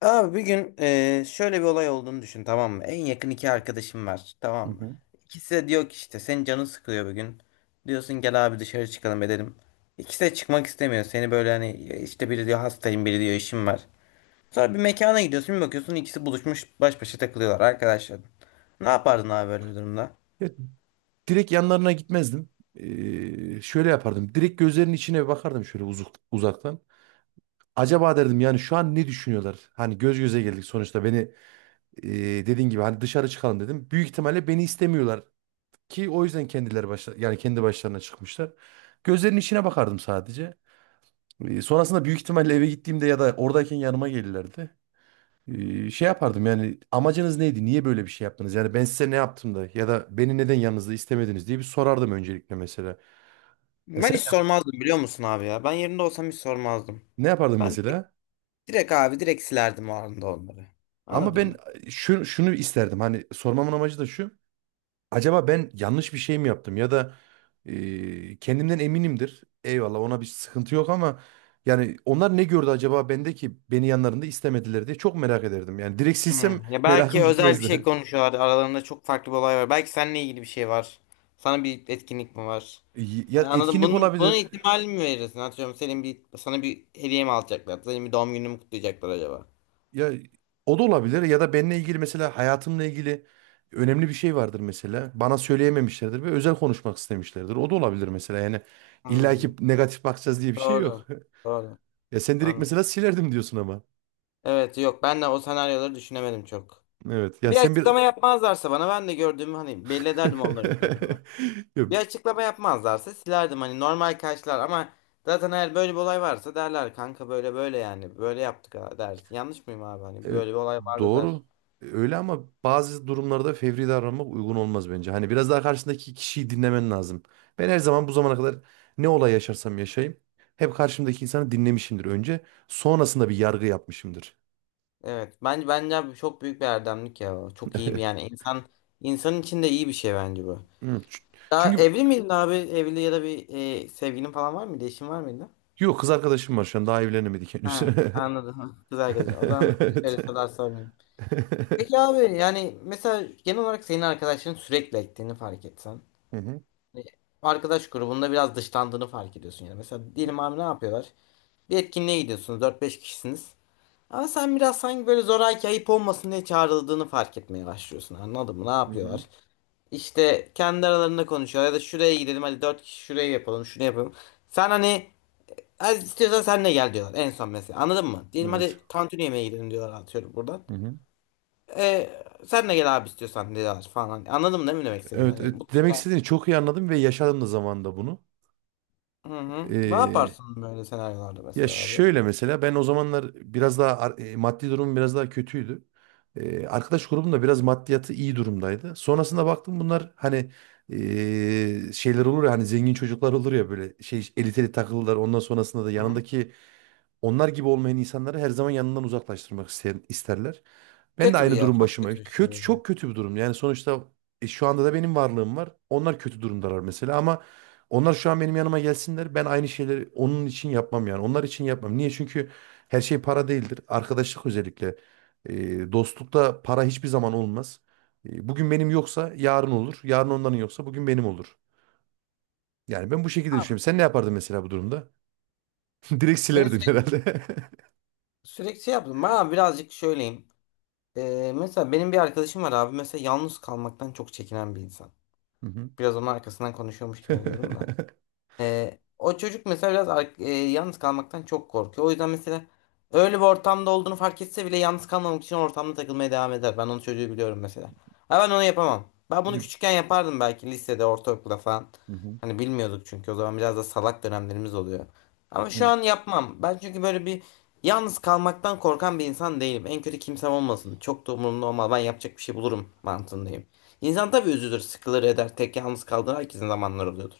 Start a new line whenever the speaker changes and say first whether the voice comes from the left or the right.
left: Abi bir gün şöyle bir olay olduğunu düşün, tamam mı? En yakın iki arkadaşım var,
right: Hı
left: tamam mı?
right: hı.
left: İkisi de diyor ki işte senin canın sıkılıyor bugün. Diyorsun gel abi dışarı çıkalım edelim. İkisi de çıkmak istemiyor. Seni böyle hani işte biri diyor hastayım biri diyor işim var. Sonra bir mekana gidiyorsun bir bakıyorsun ikisi buluşmuş baş başa takılıyorlar arkadaşlar. Ne yapardın abi böyle bir durumda?
right: Ya, direkt yanlarına gitmezdim. Şöyle yapardım. Direkt gözlerinin içine bakardım şöyle uzaktan. Acaba derdim yani şu an ne düşünüyorlar? Hani göz göze geldik sonuçta beni e, dediğin gibi hani dışarı çıkalım dedim. Büyük ihtimalle beni istemiyorlar ki o yüzden kendileri başla yani kendi başlarına çıkmışlar. Gözlerinin içine bakardım sadece. Sonrasında büyük ihtimalle eve gittiğimde ya da oradayken yanıma gelirlerdi. Şey yapardım, yani amacınız neydi? Niye böyle bir şey yaptınız? Yani ben size ne yaptım da, ya da beni neden yanınızda istemediniz diye bir sorardım öncelikle mesela. Ya
left: Ben
right: sen
left: hiç
right: ne yap-
left: sormazdım biliyor musun abi ya? Ben yerinde olsam hiç sormazdım.
right: ne yapardın
left: Ben direkt
right: mesela?
left: direkt abi direkt silerdim o anda onları.
right: Ama
left: Anladın
right: ben
left: mı?
right: e, şu, şunu isterdim, hani sormamın amacı da şu. Acaba ben yanlış bir şey mi yaptım ya da, kendimden eminimdir. Eyvallah, ona bir sıkıntı yok ama yani onlar ne gördü acaba bende ki beni yanlarında istemediler diye çok merak ederdim. Yani direkt silsem
left: Hmm. Ya belki
right: merakım
left: özel bir şey
right: gitmezdi.
left: konuşuyorlar. Aralarında çok farklı bir olay var. Belki seninle ilgili bir şey var. Sana bir etkinlik mi var?
right: Ya
left: Hani anladım.
right: etkinlik
left: Bunun
right: olabilir,
left: ihtimalini mi verirsin? Atıyorum senin bir sana bir hediye mi alacaklar? Senin bir doğum gününü mü kutlayacaklar acaba?
right: ya o da olabilir ya da benimle ilgili, mesela hayatımla ilgili önemli bir şey vardır mesela. Bana söyleyememişlerdir ve özel konuşmak istemişlerdir. O da olabilir mesela. Yani illa ki
left: Anladım.
right: negatif bakacağız diye bir şey yok.
left: Doğru. Doğru.
right: Ya sen direkt
left: Anladım.
right: mesela silerdim diyorsun ama.
left: Evet yok ben de o senaryoları düşünemedim çok.
right: Evet, ya
left: Bir
right: sen
left: açıklama
right: bir...
left: yapmazlarsa bana ben de gördüğümü hani belli ederdim, onları gördüğümü.
right: Ya,
left: Bir açıklama yapmazlarsa silerdim, hani normal karşılar ama zaten eğer böyle bir olay varsa derler, "Kanka böyle böyle, yani böyle yaptık ha," der. Yanlış mıyım abi, hani
right: evet,
left: böyle bir olay vardı der.
right: doğru. Öyle ama bazı durumlarda fevri davranmak uygun olmaz bence. Hani biraz daha karşındaki kişiyi dinlemen lazım. Ben her zaman bu zamana kadar ne olay yaşarsam yaşayayım hep karşımdaki insanı dinlemişimdir önce. Sonrasında bir yargı yapmışımdır.
left: Evet, bence abi çok büyük bir erdemlik ya. O. Çok iyi bir yani insan için de iyi bir şey bence bu.
right: Hı, ç-
left: Daha
right: Çünkü
left: evli miydin abi? Evli ya da bir sevgilin falan var mıydı? Eşin var mıydı?
right: yok, kız arkadaşım var şu an, daha evlenemedik henüz.
left: Ha, anladım. Kız arkadaşım. O zaman
right: Evet.
left: şöyle sorular sormayayım. Peki abi, yani mesela genel olarak senin arkadaşların sürekli ektiğini fark etsen,
right: Hı hı,
left: hani arkadaş grubunda biraz dışlandığını fark ediyorsun yani. Mesela diyelim abi, ne yapıyorlar? Bir etkinliğe gidiyorsunuz, dört beş kişisiniz. Ama sen biraz sanki böyle zoraki ayıp olmasın diye çağrıldığını fark etmeye başlıyorsun. Anladın mı? Ne
right: hı hı.
left: yapıyorlar? İşte kendi aralarında konuşuyorlar ya da şuraya gidelim hadi 4 kişi, şuraya yapalım şunu yapalım. Sen hani, "Az istiyorsan sen de gel," diyorlar en son mesela, anladın mı? Diyelim
right: Evet.
left: hadi tantuni yemeğe gidelim, diyorlar atıyorum buradan.
right: Hı hı.
left: E, Sen de gel abi istiyorsan, diyorlar falan. Anladın mı değil mi demek istediğim?
right: Evet,
left: Hani bu.
right: evet, demek istediğini çok iyi anladım ve yaşadım da zamanında bunu.
left: Hı hı. Ne
right: Ee,
left: yaparsın böyle senaryolarda
right: Ya
left: mesela abi?
right: şöyle, mesela ben o zamanlar biraz daha maddi durumum biraz daha kötüydü. Arkadaş grubum da biraz maddiyatı iyi durumdaydı. Sonrasında baktım bunlar hani, şeyler olur ya, hani zengin çocuklar olur ya, böyle şey eliteli takılırlar. Ondan sonrasında da
left: Hı hı.
right: yanındaki onlar gibi olmayan insanları her zaman yanından uzaklaştırmak isterler. Ben de
left: Kötü bir
right: aynı
left: yer.
right: durum
left: Çok
right: başıma.
left: kötü bir şey
right: Kötü,
left: ya.
right: çok kötü bir durum. Yani sonuçta şu anda da benim varlığım var. Onlar kötü durumdalar mesela, ama onlar şu an benim yanıma gelsinler, ben aynı şeyleri onun için yapmam yani. Onlar için yapmam. Niye? Çünkü her şey para değildir. Arkadaşlık özellikle. Dostlukta para hiçbir zaman olmaz. Bugün benim yoksa yarın olur. Yarın onların yoksa bugün benim olur. Yani ben bu şekilde
left: Abi,
right: düşünüyorum. Sen ne yapardın mesela bu durumda? Direkt
left: beni
right: silerdin
left: sürekli,
right: herhalde.
left: sürekli şey yaptım. Bana birazcık söyleyeyim. Mesela benim bir arkadaşım var abi. Mesela yalnız kalmaktan çok çekinen bir insan.
right: Hı hı.
left: Biraz onun arkasından konuşuyormuş gibi oluyorum da. O çocuk mesela biraz yalnız kalmaktan çok korkuyor. O yüzden mesela öyle bir ortamda olduğunu fark etse bile yalnız kalmamak için ortamda takılmaya devam eder. Ben onun çocuğu biliyorum mesela. Ha, ben onu yapamam. Ben bunu küçükken yapardım belki, lisede, ortaokulda falan.
right: Hı hı.
left: Hani bilmiyorduk çünkü, o zaman biraz da salak dönemlerimiz oluyor. Ama şu
right: Evet.
left: an yapmam. Ben çünkü böyle bir, yalnız kalmaktan korkan bir insan değilim. En kötü kimsem olmasın. Çok da umurumda olmaz. Ben yapacak bir şey bulurum mantığındayım. İnsan tabii üzülür, sıkılır, eder. Tek yalnız kaldığı, herkesin zamanları oluyordur.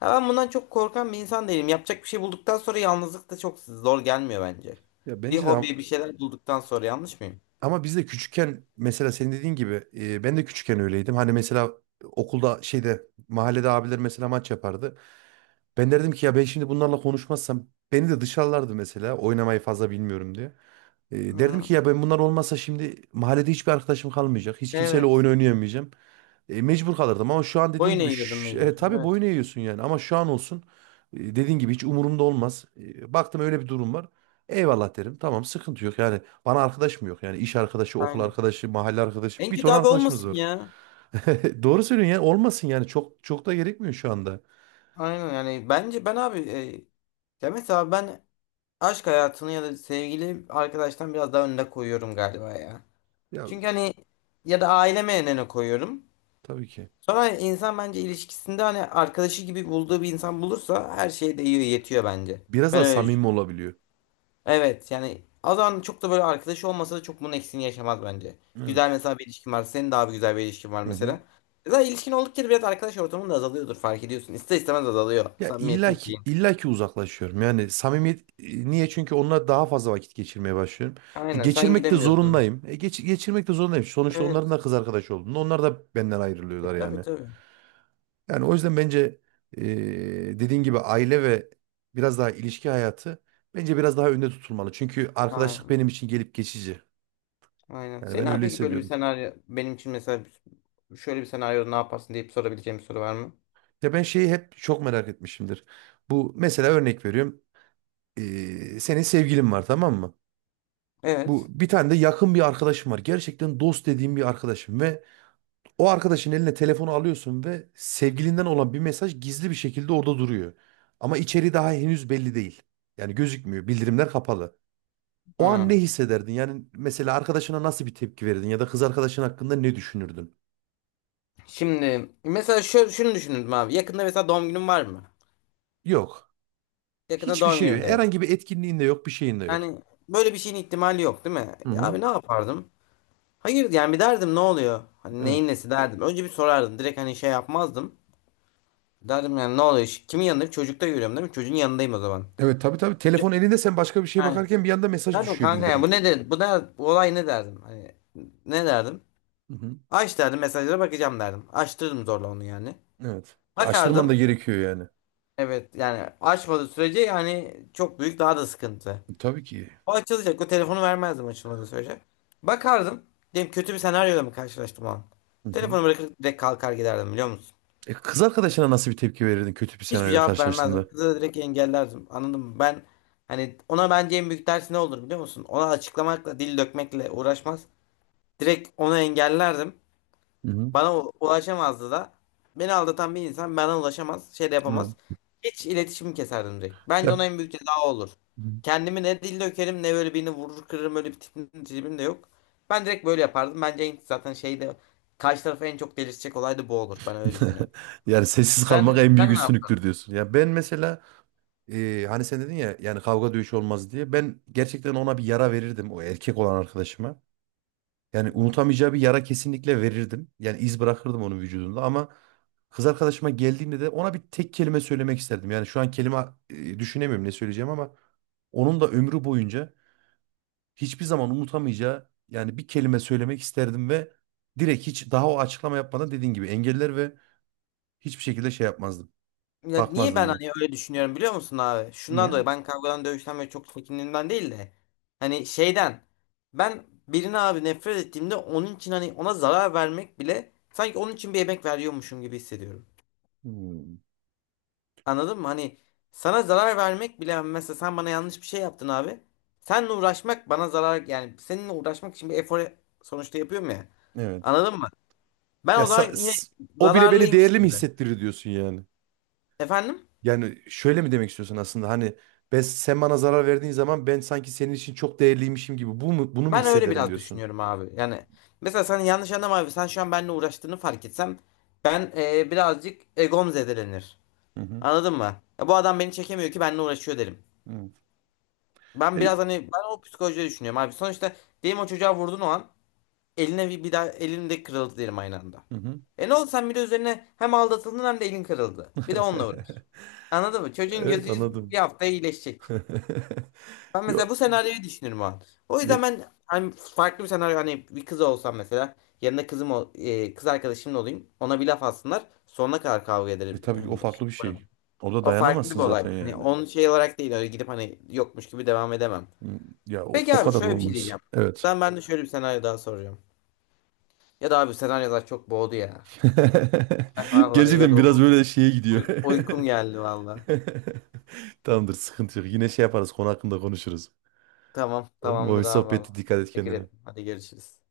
left: Ha, ben bundan çok korkan bir insan değilim. Yapacak bir şey bulduktan sonra yalnızlık da çok zor gelmiyor bence.
right: Ya,
left: Bir
right: bence de
left: hobi, bir şeyler bulduktan sonra yanlış mıyım?
right: ama biz de küçükken mesela, senin dediğin gibi, ben de küçükken öyleydim. Hani mesela okulda, şeyde, mahallede abiler mesela maç yapardı. Ben derdim ki ya, ben şimdi bunlarla konuşmazsam beni de dışarılardı mesela, oynamayı fazla bilmiyorum diye. Derdim
left: Hı,
right: ki ya, ben bunlar olmasa şimdi mahallede hiçbir arkadaşım kalmayacak. Hiç kimseyle oyun
left: evet.
right: oynayamayacağım. Mecbur kalırdım ama şu an dediğin
left: Boyun
right: gibi,
left: eğiyordum mecbur.
right: tabii boyun
left: Evet.
right: eğiyorsun yani, ama şu an olsun, dediğin gibi hiç umurumda olmaz. Baktım öyle bir durum var, eyvallah derim. Tamam, sıkıntı yok. Yani bana arkadaş mı yok? Yani iş arkadaşı, okul
left: Aynen.
right: arkadaşı, mahalle arkadaşı,
left: En
right: bir
left: kötü
right: ton
left: abi
right: arkadaşımız
left: olmasın
right: var.
left: ya.
right: Doğru söylüyorsun, yani olmasın yani, çok çok da gerekmiyor şu anda.
left: Aynen, yani bence ben abi ya mesela ben aşk hayatını ya da sevgili arkadaştan biraz daha önüne koyuyorum galiba ya.
right: Ya,
left: Çünkü hani, ya da aileme önüne koyuyorum.
right: tabii ki.
left: Sonra insan bence ilişkisinde hani arkadaşı gibi bulduğu bir insan bulursa her şey de iyi yetiyor bence.
right: Biraz
left: Ben
right: daha
left: öyle düşünüyorum.
right: samimi olabiliyor.
left: Evet, yani o zaman çok da böyle arkadaşı olmasa da çok bunun eksiğini yaşamaz bence. Güzel
right: Evet.
left: mesela bir ilişkin var. Senin daha bir güzel bir ilişkin var
right: Hı hı.
left: mesela. Zaten ilişkin oldukça da biraz arkadaş ortamın da azalıyordur, fark ediyorsun. İster istemez azalıyor
right: Ya illa
left: samimiyetin
right: ki,
left: şeyin.
right: illa ki uzaklaşıyorum. Yani samimiyet, niye? Çünkü onunla daha fazla vakit geçirmeye başlıyorum.
left: Aynen, sen
right: Geçirmek de
left: gidemiyorsun.
right: zorundayım. Geçirmek de zorundayım. Sonuçta onların
left: Evet.
right: da kız arkadaşı olduğunda onlar da benden ayrılıyorlar
left: E,
right: yani.
left: tabii tabii.
right: Yani o yüzden bence e, dediğin gibi aile ve biraz daha ilişki hayatı bence biraz daha önde tutulmalı. Çünkü arkadaşlık
left: Aynen.
right: benim için gelip geçici.
left: Aynen.
right: Yani
left: Senin
right: ben
left: abi,
right: öyle
left: peki böyle bir
right: hissediyorum.
left: senaryo benim için mesela, şöyle bir senaryoda ne yaparsın deyip sorabileceğim bir soru var mı?
right: Ya, ben şeyi hep çok merak etmişimdir. Bu, mesela örnek veriyorum. Senin sevgilin var, tamam mı? Bu
left: Evet.
right: bir tane de yakın bir arkadaşım var, gerçekten dost dediğim bir arkadaşım, ve o arkadaşın eline telefonu alıyorsun ve sevgilinden olan bir mesaj gizli bir şekilde orada duruyor. Ama içeriği daha henüz belli değil. Yani gözükmüyor, bildirimler kapalı. O an ne
left: Hmm.
right: hissederdin? Yani mesela arkadaşına nasıl bir tepki verirdin ya da kız arkadaşın hakkında ne düşünürdün?
left: Şimdi mesela şöyle, şunu düşündüm abi. Yakında mesela doğum günüm var mı?
right: Yok.
left: Yakında
right: Hiçbir
left: doğum
right: şey
left: günüm de
right: yok.
left: yok.
right: Herhangi bir etkinliğin de yok, bir şeyin de yok.
left: Yani böyle bir şeyin ihtimali yok değil mi?
right: Hı
left: E
right: hı.
left: abi, ne yapardım? Hayır yani, bir derdim ne oluyor? Hani
right: Evet.
left: neyin nesi derdim. Önce bir sorardım. Direkt hani şey yapmazdım. Derdim yani ne oluyor? Kimin yanındayım? Çocukta görüyorum değil mi? Çocuğun yanındayım o zaman.
right: Evet, tabii tabii. Telefon
left: Ç-
right: elinde, sen başka bir şeye
left: He.
right: bakarken bir anda mesaj
left: Derdim
right: düşüyor,
left: kanka ya
right: bildirim.
left: bu ne, de bu da bu olay ne derdim? Hani ne derdim?
right: Hı hı.
left: Aç derdim, mesajlara bakacağım derdim. Açtırdım zorla onu yani.
right: Evet. Açtırman da
left: Bakardım.
right: gerekiyor yani.
left: Evet yani, açmadığı sürece yani çok büyük daha da sıkıntı.
right: Tabii ki.
left: O açılacak. O telefonu vermezdim açılmadığı sürece. Bakardım. Diyelim kötü bir senaryoyla mı karşılaştım o an?
right: Hı hı.
left: Telefonu bırakıp direkt kalkar giderdim, biliyor musun?
right: Kız arkadaşına nasıl bir tepki verirdin kötü bir
left: Hiçbir
right: senaryo
left: cevap vermezdim.
right: karşılaştığında?
left: Kızı da direkt engellerdim. Anladın mı? Ben hani, ona bence en büyük ders ne olur biliyor musun? Ona açıklamakla, dil dökmekle uğraşmaz. Direkt onu engellerdim.
right: Hı hı.
left: Bana ulaşamazdı da. Beni aldatan bir insan bana ulaşamaz, şey de yapamaz.
right: Evet.
left: Hiç iletişimi keserdim direkt. Bence ona
right: Ya,
left: en büyük ceza o olur. Kendimi ne dil dökerim ne böyle birini vurur kırırım, öyle bir tipim de yok. Ben direkt böyle yapardım. Bence en, zaten şeyde karşı tarafı en çok delirtecek olay da bu olur. Ben öyle düşünüyorum.
right: yani sessiz kalmak
left: Sen,
right: en büyük
left: sen ne yaptın?
right: üstünlüktür diyorsun. Ya ben mesela, hani sen dedin ya, yani kavga dövüş olmaz diye, ben gerçekten ona bir yara verirdim, o erkek olan arkadaşıma. Yani unutamayacağı bir yara kesinlikle verirdim. Yani iz bırakırdım onun vücudunda, ama kız arkadaşıma geldiğinde de ona bir tek kelime söylemek isterdim. Yani şu an kelime düşünemiyorum ne söyleyeceğim, ama onun da ömrü boyunca hiçbir zaman unutamayacağı yani bir kelime söylemek isterdim, ve direkt, hiç daha o açıklama yapmadan, dediğin gibi engeller ve hiçbir şekilde şey yapmazdım.
left: Ya niye,
right: Bakmazdım
left: ben
right: ya.
left: hani öyle düşünüyorum biliyor musun abi? Şundan
right: Niye?
left: dolayı, ben kavgadan dövüşten böyle çok çekindiğimden değil de hani şeyden, ben birine abi nefret ettiğimde onun için hani ona zarar vermek bile sanki onun için bir emek veriyormuşum gibi hissediyorum.
right: Hmm.
left: Anladın mı? Hani sana zarar vermek bile hani, mesela sen bana yanlış bir şey yaptın abi. Seninle uğraşmak bana zarar, yani seninle uğraşmak için bir efor sonuçta yapıyorum ya.
right: Evet.
left: Anladın mı? Ben
right: Ya
left: o zaman
right: sa-
left: yine
right: s- o bile beni değerli
left: zararlıymışım
right: mi
left: gibi.
right: hissettirir diyorsun yani.
left: Efendim?
right: Yani şöyle mi demek istiyorsun aslında, hani ben, sen bana zarar verdiğin zaman ben sanki senin için çok değerliymişim gibi, bu mu, bunu mu
left: Ben öyle
right: hissederim
left: biraz
right: diyorsun?
left: düşünüyorum abi. Yani mesela sen yanlış anlama abi. Sen şu an benimle uğraştığını fark etsem, ben birazcık egom zedelenir.
right: Hı hı.
left: Anladın mı? Ya bu adam beni çekemiyor ki benimle uğraşıyor derim.
right: Hı.
left: Ben
right: E,
left: biraz hani ben o psikolojide düşünüyorum abi. Sonuçta diyelim o çocuğa vurdun o an, eline bir daha elim de kırıldı derim aynı anda.
right: Hı hı.
left: E ne oldu, sen bir de üzerine hem aldatıldın hem de elin kırıldı. Bir de onunla uğraş. Anladın mı? Çocuğun
right: Evet,
left: gözü bir
right: anladım.
left: hafta iyileşecek. Ben mesela bu senaryoyu düşünürüm o an. O yüzden
right: Yok.
left: ben hani farklı bir senaryo, hani bir kız olsam mesela, yanında kızım kız arkadaşımla olayım. Ona bir laf atsınlar. Sonuna kadar kavga
right: E
left: ederim.
right: tabii ki, o
left: Hani
right: farklı
left: şey
right: bir şey.
left: yaparım.
right: Orada
left: O farklı bir
right: dayanamazsın
left: olay.
right: zaten
left: Hani
right: yani.
left: onun şey olarak değil, öyle gidip hani yokmuş gibi devam edemem.
right: Hmm. Ya o,
left: Peki
right: o
left: abi,
right: kadar da
left: şöyle bir şey
right: olmaz.
left: diyeceğim.
right: Evet.
left: Ben de şöyle bir senaryo daha soracağım. Ya da abi senaryolar çok boğdu ya. Ben vallahi
right: Gerçekten biraz
left: yoruldum.
right: böyle şeye gidiyor.
left: Uykum geldi vallahi.
right: Tamamdır, sıkıntı yok. Yine şey yaparız, konu hakkında konuşuruz.
left: Tamam,
right: Olur mu? O
left: tamamdır abi
right: sohbette
left: vallahi.
right: dikkat et
left: Teşekkür
right: kendine.
left: ederim. Hadi görüşürüz.